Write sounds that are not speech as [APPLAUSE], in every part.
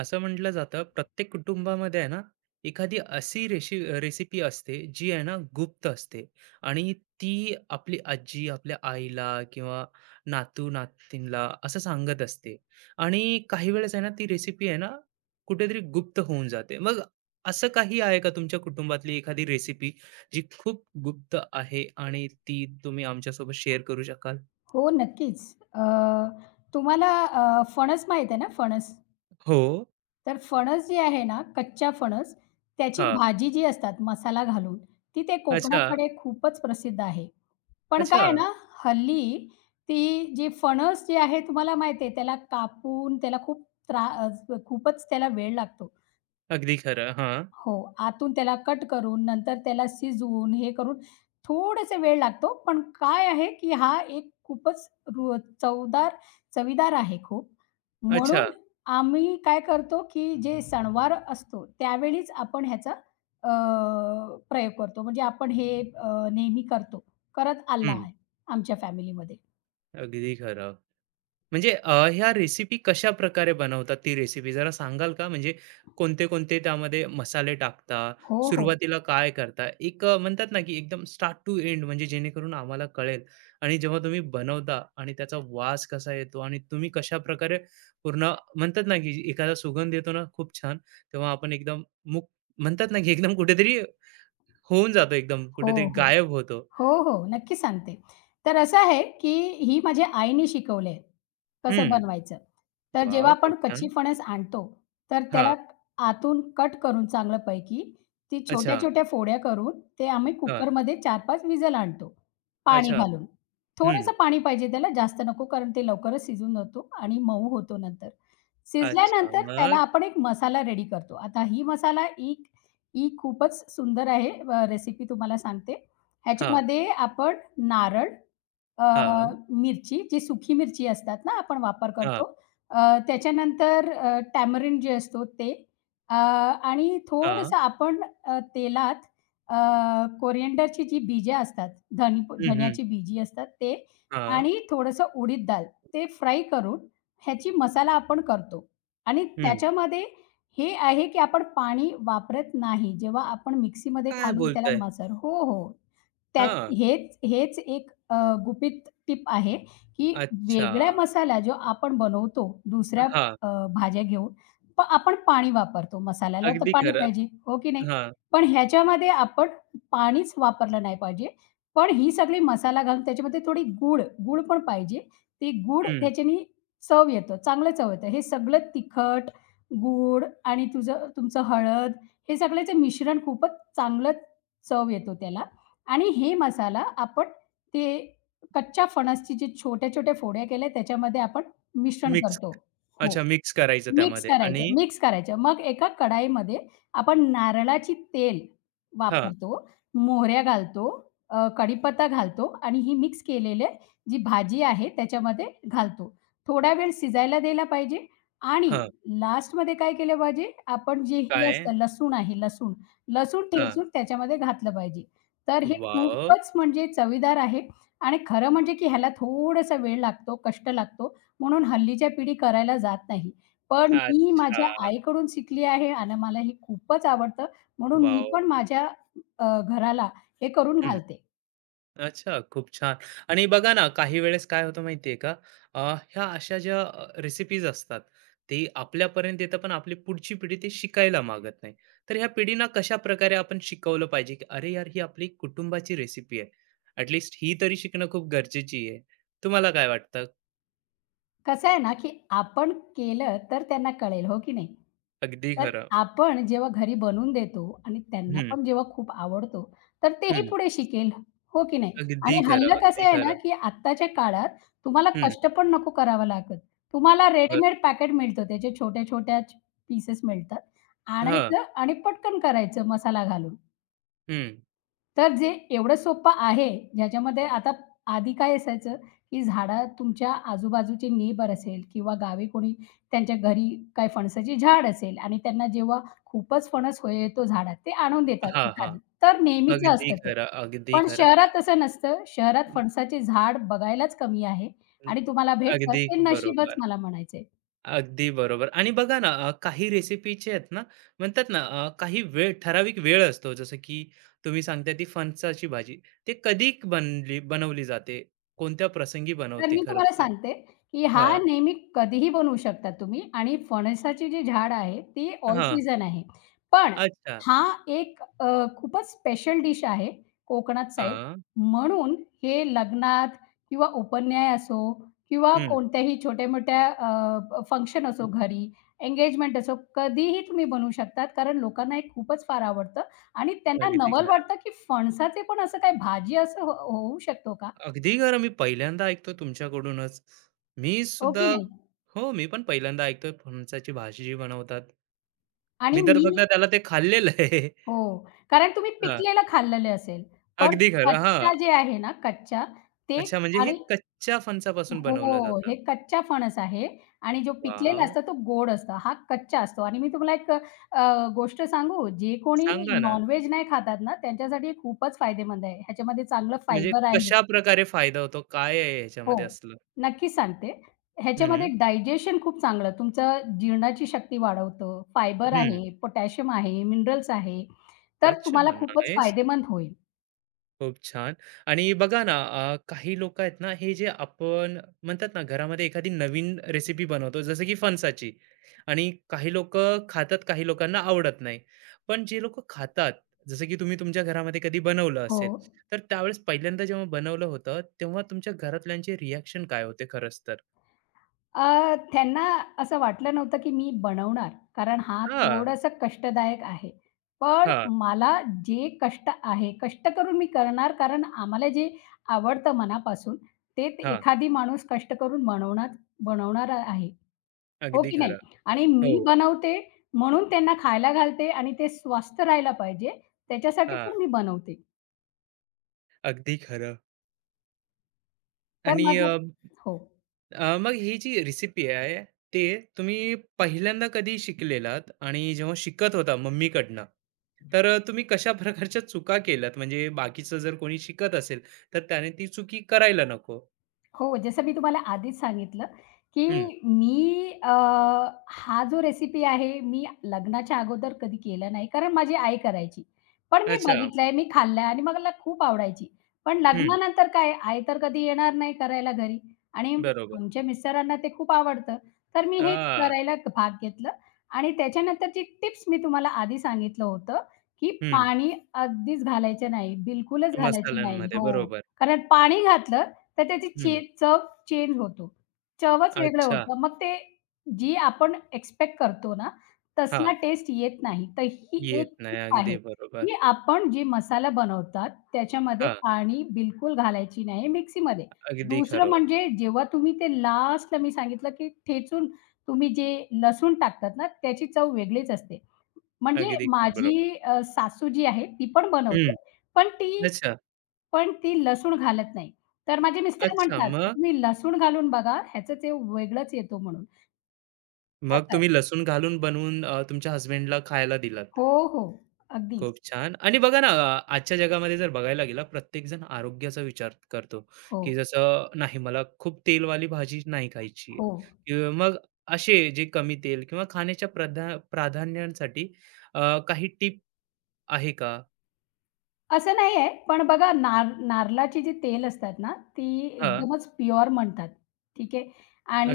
असं म्हटलं जातं प्रत्येक कुटुंबामध्ये आहे ना एखादी अशी रेसिपी असते जी आहे ना गुप्त असते आणि ती आपली आजी आपल्या आईला किंवा नातू नातींला असं सांगत असते आणि काही वेळेस आहे ना ती रेसिपी आहे ना कुठेतरी गुप्त होऊन जाते मग असं काही आहे का तुमच्या कुटुंबातली एखादी रेसिपी जी खूप गुप्त आहे आणि ती तुम्ही आमच्यासोबत शेअर करू शकाल? हो, नक्कीच. अ, तुम्हाला फणस माहीत आहे ना फणस? हो, तर फणस जे आहे ना, कच्चा फणस, त्याची हा, भाजी जी असतात मसाला घालून, ती ते अच्छा, कोकणाकडे खूपच प्रसिद्ध आहे. पण अच्छा, काय आहे ना, हल्ली ती जी फणस जे आहे तुम्हाला माहिती आहे त्याला कापून त्याला खूप त्रा अ, खूपच त्याला वेळ लागतो. अगदी खरं हा, हो, आतून त्याला कट करून, नंतर त्याला शिजवून हे करून थोडासा वेळ लागतो. पण काय आहे, की हा एक खूपच रु चवदार चवीदार आहे खूप. अच्छा, म्हणून आम्ही काय करतो, की जे सणवार असतो त्यावेळीच आपण ह्याचा अ, प्रयोग करतो. म्हणजे आपण हे नेहमी करतो. करत आला हम्म, आहे आमच्या फॅमिलीमध्ये. अगदी खरं. म्हणजे ह्या रेसिपी कशाप्रकारे बनवतात ती रेसिपी जरा सांगाल का? म्हणजे कोणते-कोणते त्यामध्ये मसाले टाकता? हो, हो. सुरुवातीला काय करता? एक म्हणतात ना, की एकदम स्टार्ट टू एंड, म्हणजे जेणेकरून आम्हाला कळेल. आणि जेव्हा तुम्ही बनवता आणि त्याचा वास कसा येतो आणि तुम्ही कशाप्रकारे पूर्ण म्हणतात ना, की एखादा सुगंध येतो ना खूप छान, तेव्हा आपण एकदम मुक म्हणतात ना, की एकदम कुठेतरी होऊन जातो, एकदम हो, कुठेतरी हो. गायब होतो. हो, हो. नक्की सांगते. तर असं आहे, की ही माझ्या आईने शिकवले, कसं हं. बनवायचं. तर जेव्हा वॉव! खूप आपण कच्ची छान. फणस आणतो, तर हां. त्याला आतून कट करून चांगल्यापैकी ती अच्छा. छोट्या-छोट्या फोड्या करून ते आम्ही हां. कुकरमध्ये 4-5 विजल आणतो, पाणी अच्छा. घालून. हं. थोडंसं पाणी पाहिजे त्याला, जास्त नको कारण ते लवकरच शिजून जातो आणि मऊ होतो नंतर. अच्छा, शिजल्यानंतर त्याला मग? आपण एक मसाला रेडी करतो. आता ही मसाला ही ही खूपच सुंदर आहे रेसिपी तुम्हाला सांगते. हां, ह्याच्यामध्ये आपण नारळ, अ, हां, मिरची, जी सुकी मिरची असतात ना, आपण वापर हां, करतो. त्याच्यानंतर टॅमरिंड जे असतो ते, आणि हां. थोडंसं आपण तेलात अ, कोरिएंडरची जी बीजे असतात, धनी हं, हं. धन्याची बीजी असतात ते हां. आणि थोडंसं उडीद डाळ, ते फ्राय करून ह्याची मसाला आपण करतो. आणि हं. त्याच्यामध्ये हे आहे, की आपण पाणी वापरत नाही. जेव्हा आपण मिक्सीमध्ये काय घालून त्याला बोलताय? मसाला, हो, हो. त्यात हां. हेच हेच एक गुपित टिप आहे, की अच्छा. वेगळ्या मसाला जो आपण बनवतो दुसऱ्या हां. अ, भाज्या घेऊन, पण आपण पाणी वापरतो. मसाल्याला तर अगदी पाणी खरं. पाहिजे, हो की नाही? हां. पण ह्याच्यामध्ये आपण पाणीच वापरलं नाही पाहिजे. पण ही सगळी मसाला घालून त्याच्यामध्ये थोडी गूळ, गूळ पण पाहिजे. ते गूळ हं. त्याच्याने चव येतं, चांगलं चव येतं. हे सगळं तिखट, गूळ आणि तुमचं हळद, हे सगळ्याचं मिश्रण खूपच चांगलं चव येतो त्याला. आणि हे मसाला आपण ते कच्च्या फणसची जे छोट्या-छोट्या फोड्या केल्या त्याच्यामध्ये आपण मिश्रण मिक्स करतो. हो. अच्छा, मिक्स करायचं मिक्स त्यामध्ये आणि करायचं, मिक्स करायचं. मग एका कढाईमध्ये आपण नारळाची तेल हां, वापरतो, मोहऱ्या घालतो, कढीपत्ता घालतो आणि ही मिक्स केलेले जी भाजी आहे त्याच्यामध्ये घालतो. थोडा वेळ शिजायला द्यायला पाहिजे आणि हां. लास्टमध्ये काय केलं पाहिजे, आपण जे हे काय? असतं लसूण आहे, लसूण. लसूण हां. ठेचून त्याच्यामध्ये घातलं पाहिजे. तर हे वॉव! खूपच म्हणजे चवीदार आहे आणि खरं म्हणजे की ह्याला थोडासा वेळ लागतो, कष्ट लागतो म्हणून हल्लीच्या पिढी करायला जात नाही. पण मी माझ्या अच्छा. आईकडून शिकली आहे आणि मला हे खूपच आवडतं, म्हणून मी वॉव! पण माझ्या घराला हे करून घालते. अच्छा, खूप छान. आणि बघा ना, काही वेळेस काय होतं माहिती आहे का? अ, ह्या अशा ज्या रेसिपीज असतात, ते आपल्यापर्यंत येतं, पण आपली पुढची पिढी ते शिकायला मागत नाही. तर ह्या पिढींना कशाप्रकारे आपण शिकवलं पाहिजे, की "अरे यार, ही आपली कुटुंबाची रेसिपी आहे. ॲट ही तरी शिकणं खूप गरजेची आहे." तुम्हाला काय वाटतं? कसं आहे ना, की आपण केलं तर त्यांना कळेल, हो की नाही? अगदी तर खरं. आपण जेव्हा घरी बनवून देतो आणि त्यांना हं, पण जेव्हा खूप आवडतो, तर तेही हं. पुढे शिकेल, हो की नाही? अगदी आणि खरं, हल्लं कसं अगदी आहे ना, खरं. की आत्ताच्या काळात तुम्हाला हं, कष्ट पण नको करावं लागत. तुम्हाला बरं. रेडीमेड पॅकेट मिळतं, त्याचे छोट्या-छोट्या पीसेस मिळतात. हां, आणायचं आणि पटकन करायचं मसाला घालून. हं. तर जे एवढं सोपं आहे, ज्याच्यामध्ये आता आधी काय असायचं, की झाडं तुमच्या आजूबाजूचे नेबर असेल किंवा गावी कोणी त्यांच्या घरी काही फणसाची झाड असेल आणि त्यांना जेव्हा खूपच फणस होय येतो झाडात, ते आणून देतात हां, हां. एखादी. तर नेहमीचं अगदी असतं ते. खरं, अगदी पण खरं. शहरात तसं नसतं. शहरात फणसाचे झाड बघायलाच कमी आहे अं, आणि तुम्हाला भेटतात अगदी ते नशीबच बरोबर. मला म्हणायचंय. अगदी बरोबर. आणि बघा ना काही रेसिपीचे आहेत ना, म्हणतात ना काही वेळ, ठराविक वेळ असतो, जसं की तुम्ही सांगता ती फणसाची भाजी ते कधी बनवली जाते, कोणत्या प्रसंगी तर बनवते मी खरंच तुम्हाला तर? सांगते, की हा हा, नेहमी कधीही बनवू शकता तुम्ही आणि फणसाची जी झाड आहे ती ऑल हा, सीझन आहे. पण अच्छा, हा एक खूपच स्पेशल डिश आहे कोकणात साईड हा, म्हणून. हे लग्नात किंवा उपन्याय असो किंवा हम्म, कोणत्याही छोट्या-मोठ्या फंक्शन असो घरी, एंगेजमेंट असो, कधीही तुम्ही बनवू शकतात कारण लोकांना हे खूपच फार आवडतं आणि त्यांना अगदी नवल खरं, वाटतं, की फणसाचे पण असं काय भाजी असं हो होऊ शकतो का? अगदी खरं. मी पहिल्यांदा ऐकतो तुमच्याकडूनच. मी हो सुद्धा की नाही? हो, मी पण पहिल्यांदा ऐकतोय फणसाची भाजी जी बनवतात. आणि मी तर मी, फक्त त्याला ते खाल्लेलं आहे. हो, कारण तुम्ही [LAUGHS] हा, पिकलेलं खाल्लेलं असेल. पण अगदी खरं हा, कच्चा जे आहे ना, कच्चा ते, अच्छा, म्हणजे हे आणि कच्च्या फणसापासून बनवलं हो, जातं. हे कच्चा फणस आहे आणि जो पिकलेला वाव, असतो तो गोड असतो. हा कच्चा असतो आणि मी तुम्हाला एक गोष्ट सांगू, जे कोणी सांगा ना, नॉन नाही खातात ना, त्यांच्यासाठी खूपच फायदेमंद आहे. ह्याच्यामध्ये चांगलं म्हणजे फायबर आहे. कशाप्रकारे फायदा होतो? काय आहे हो, ह्याच्यामध्ये असलं? नक्कीच सांगते. ह्याच्यामध्ये हं, डायजेशन खूप चांगलं, तुमचं जीर्णाची शक्ती वाढवतं. फायबर हं. आहे, पोटॅशियम आहे, मिनरल्स आहे. तर अच्छा, तुम्हाला खूपच नाईस. फायदेमंद होईल. खूप छान. आणि बघा ना, काही लोकं आहेत ना, हे जे आपण म्हणतात ना, घरामध्ये एखादी नवीन रेसिपी बनवतो, जसं की फणसाची, आणि काही लोकं खातात, काही लोकांना आवडत नाही. पण जे लोकं खातात, जसं की तुम्ही तुमच्या घरामध्ये कधी बनवलं हो. असेल, तर त्यावेळेस पहिल्यांदा जेव्हा बनवलं होतं, तेव्हा तुमच्या घरातल्यांचे रिएक्शन काय होते खरंच तर? त्यांना असं वाटलं नव्हतं, की मी बनवणार. कारण हा हां, थोडासा कष्टदायक आहे. पण हां, मला जे कष्ट आहे, कष्ट करून मी करणार कारण आम्हाला जे आवडतं मनापासून, ते ते हां. एखादी माणूस कष्ट करून बनवणार बनवणार आहे. हो अगदी की नाही? खरं. आणि हो, मी बनवते म्हणून त्यांना खायला घालते आणि ते स्वस्थ राहायला पाहिजे त्याच्यासाठी हां, पण मी बनवते. अगदी खरं. तर आणि माझं, हो. मग ही जी रेसिपी आहे, ते तुम्ही पहिल्यांदा कधी शिकलेलात? आणि जेव्हा शिकत होता मम्मीकडनं, तर तुम्ही कशा प्रकारच्या चुका केल्यात? म्हणजे बाकीचं जर कोणी शिकत असेल, तर त्याने ती चुकी करायला नको. हो, जसं मी तुम्हाला आधीच सांगितलं, की हं, मी, हा जो रेसिपी आहे, मी लग्नाच्या अगोदर कधी केला नाही, कारण माझी आई करायची. पण मी अच्छा. बघितलंय, मी खाल्लंय आणि मला खूप आवडायची. पण हं, लग्नानंतर काय, आई तर कधी येणार नाही करायला घरी आणि बरोबर. आमच्या मिस्टरांना ते खूप आवडतं. तर मी हे हां, करायला भाग घेतलं आणि त्याच्यानंतरची टिप्स मी तुम्हाला आधी सांगितलं होतं, की हं. पाणी अगदीच घालायचं नाही, बिलकुलच घालायची नाही. मसाल्यांमध्ये हो, बरोबर. कारण पाणी घातलं तर त्याची हं, चव चेंज होतो. चवच वेगळं अच्छा. होतं. मग ते जी आपण एक्स्पेक्ट करतो ना, हां, तसला टेस्ट येत नाही. तर ही येत एक नाही. टिप आहे, अगदी बरोबर. की आपण जे मसाला बनवतात, त्याच्यामध्ये हां, पाणी बिलकुल घालायची नाही मिक्सीमध्ये. अगदी दुसरं खरं. म्हणजे जेव्हा तुम्ही ते लास्टला मी सांगितलं, की ठेचून तुम्ही जे लसूण टाकतात ना, त्याची चव वेगळीच असते. म्हणजे अगदी खरं. बरोबर. माझी सासू जी आहे, ती पण बनवते. हं, पण ती, अच्छा. पण ती लसूण घालत नाही. तर माझे मिस्टर अच्छा, म्हणतात, मग? "तुम्ही लसूण घालून बघा, ह्याचं चव वेगळंच येतो म्हणून." मग असं आहे. तुम्ही लसूण घालून बनवून तुमच्या हसबँडला खायला दिलात. हो, हो. अगदीच. खूप छान. आणि बघा ना आजच्या जगामध्ये जर बघायला गेला, प्रत्येकजण आरोग्याचा विचार करतो, हो, की जसं नाही, मला खूप तेलवाली भाजी नाही खायची आहे. हो. किंवा मग असे जे कमी तेल किंवा खाण्याच्या प्राधान्यांसाठी काही टिप आहे का? असं नाहीये, पण बघा नारळाची जी तेल असतात ना, ती हां, एकदमच प्युअर म्हणतात. ठीक आहे.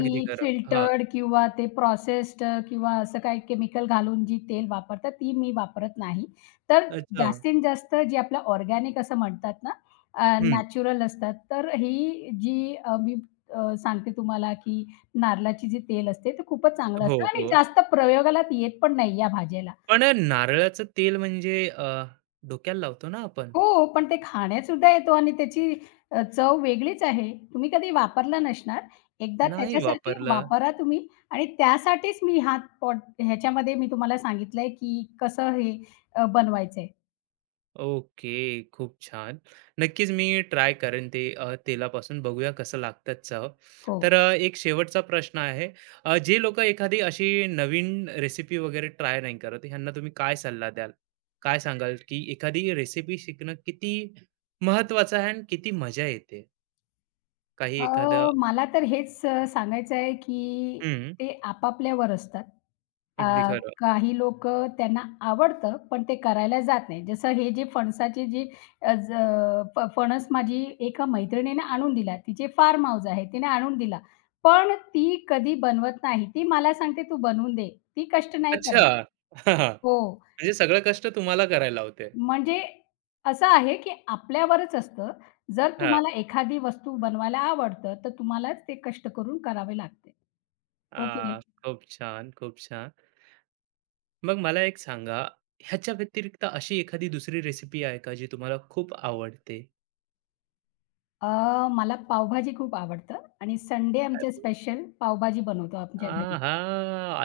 अगदी खरं. हां, फिल्टर्ड किंवा ते प्रोसेस्ड किंवा असं काही केमिकल घालून जी तेल वापरतात, ती मी वापरत नाही. तर अच्छा. जास्तीत जास्त जी आपलं ऑर्गॅनिक असं म्हणतात ना, हं. नॅचरल असतात. तर ही जी मी सांगते तुम्हाला, की नारळाची जी तेल असते, ते खूपच चांगलं हो, असतं आणि हो. जास्त प्रयोगाला येत पण नाही या भाज्याला. पण नारळाचं तेल म्हणजे डोक्याला लावतो ना आपण. हो, पण ते खाण्यातसुद्धा येतो आणि त्याची चव वेगळीच आहे. तुम्ही कधी वापरला नसणार. एकदा नाही त्याच्यासाठी वापरला. वापरा तुम्ही आणि त्यासाठीच मी हा पॉट ह्याच्यामध्ये मी तुम्हाला सांगितलंय, की कसं हे बनवायचंय. ओके, खूप छान. नक्कीच मी ट्राय करेन ते तेलापासून. बघूया कसं लागतात चव. हो. तर एक शेवटचा प्रश्न आहे. जे लोकं एखादी अशी नवीन रेसिपी वगैरे ट्राय नाही करत, ह्यांना तुम्ही काय सल्ला द्याल? काय सांगाल, की एखादी रेसिपी शिकणं किती महत्त्वाचं आहे आणि किती मजा येते? काही अ, एखादं मला तर हेच सांगायचं आहे, की हं, ते आपापल्यावर असतात. अ, अगदी खरं. काही लोक त्यांना आवडतं, पण ते करायला जात नाही. जसं हे जे फणसाचे जे अ, ज फ फणस माझी एका मैत्रिणीने आणून दिला. तिचे फार्म हाऊस आहे, तिने आणून दिला. पण ती कधी बनवत नाही. ती मला सांगते, "तू बनवून दे." ती कष्ट नाही अच्छा. करत. [LAUGHS] हो. म्हणजे सगळं कष्ट तुम्हाला करायला लावते. म्हणजे असं आहे, की आपल्यावरच असतं. जर हां. तुम्हाला एखादी वस्तू बनवायला आवडतं, तर तुम्हालाच ते कष्ट करून करावे लागते. आ, हो की नाही? खूप छान, खूप छान. मग मला एक सांगा, ह्याच्या व्यतिरिक्त अशी एखादी दुसरी रेसिपी आहे का जी तुम्हाला खूप आवडते? अ, मला पावभाजी खूप आवडतं आणि संडे काय आमचे बोलू? स्पेशल पावभाजी बनवतो आमच्या घरी. आहा!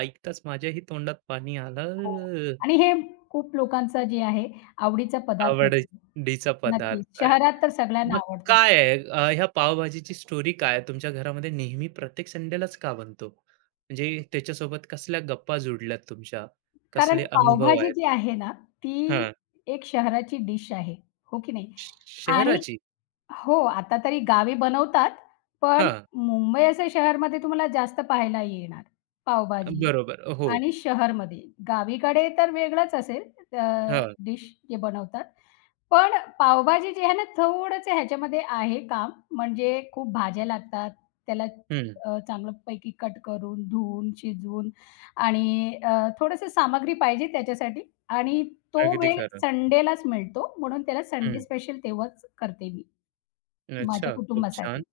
ऐकताच माझ्याही तोंडात पाणी हो, आलं. आणि हे खूप लोकांचा जे आहे आवडीचा पदार्थ असतो. आवडीचा नक्कीच. पदार्थ आहे. शहरात तर सगळ्यांना मग आवडतं. काय आहे ह्या पावभाजीची स्टोरी काय आहे? तुमच्या घरामध्ये नेहमी प्रत्येक संडेलाच का बनतो? म्हणजे त्याच्यासोबत कसल्या गप्पा जुडल्यात तुमच्या? कारण कसले अनुभव पावभाजी आहेत? जी आहे ना, ती हां. एक शहराची डिश आहे. हो की नाही? श आणि शहराची? हो, आता तरी गावी बनवतात, पण हां. मुंबई असं शहरमध्ये तुम्हाला जास्त पाहायला येणार पावभाजी बरोबर. हो. आणि शहरमध्ये. गावीकडे तर वेगळंच असेल, अ, हां. डिश जे बनवतात. पण पावभाजी जी आहे ना, थोडंसं ह्याच्यामध्ये आहे काम. म्हणजे खूप भाज्या लागतात. त्याला हं. चांगल्यापैकी कट करून, धुवून, शिजवून आणि थोडंसं सामग्री पाहिजे त्याच्यासाठी, आणि तो अगदी वेळ खरं. संडेलाच मिळतो. म्हणून त्याला संडे हं. स्पेशल तेव्हाच करते मी. अच्छा, माझ्या खूप छान, कुटुंबासाठी.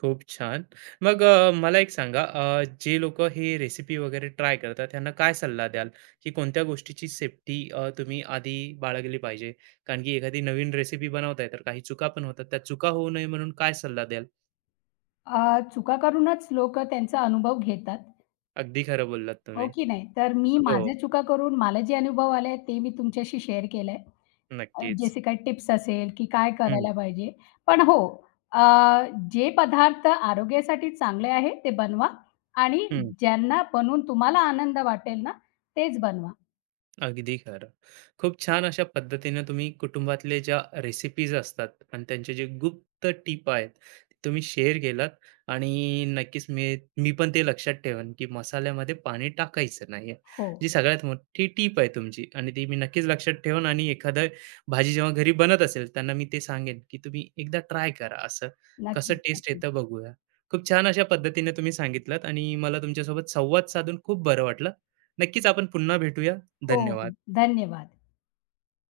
खूप छान. मग मला एक सांगा, जे लोकं हे रेसिपी वगैरे ट्राय करतात, त्यांना काय सल्ला द्याल, की कोणत्या गोष्टीची सेफ्टी तुम्ही आधी बाळगली पाहिजे? कारण की एखादी नवीन रेसिपी बनवताय, तर काही चुका पण होतात. त्या चुका होऊ नये म्हणून काय सल्ला द्याल? चुका करूनच लोकं त्यांचा अनुभव घेतात, अगदी खरं बोललात हो तुम्ही. की नाही? तर मी हो, माझ्या चुका करून मला जे अनुभव आले ते मी तुमच्याशी शेअर केलंय. नक्कीच. जसे काही टिप्स असेल, की काय हं, करायला पाहिजे. पण हो, अ, जे पदार्थ आरोग्यासाठी चांगले आहे ते बनवा आणि हं. ज्यांना बनवून तुम्हाला आनंद वाटेल ना, तेच बनवा. अगदी खरं. खूप छान अशा पद्धतीने तुम्ही कुटुंबातले ज्या रेसिपीज असतात आणि त्यांचे जे गुप्त टीप आहेत, ते तुम्ही शेअर केलात. आणि नक्कीच मी मी पण ते लक्षात ठेवेन, की मसाल्यामध्ये पाणी टाकायचं नाहीये. हो, जी सगळ्यात मोठी टीप आहे तुमची, आणि ती मी नक्कीच लक्षात ठेवेन आणि एखादं भाजी जेव्हा घरी बनत असेल, त्यांना मी ते सांगेन, की तुम्ही एकदा ट्राय करा असं. कसं नक्की, टेस्ट नक्की. येतं बघूया. खूप छान अशा पद्धतीने तुम्ही सांगितलात आणि मला तुमच्यासोबत संवाद साधून खूप बरं वाटलं. नक्कीच आपण पुन्हा भेटूया. हो, हो. धन्यवाद. धन्यवाद.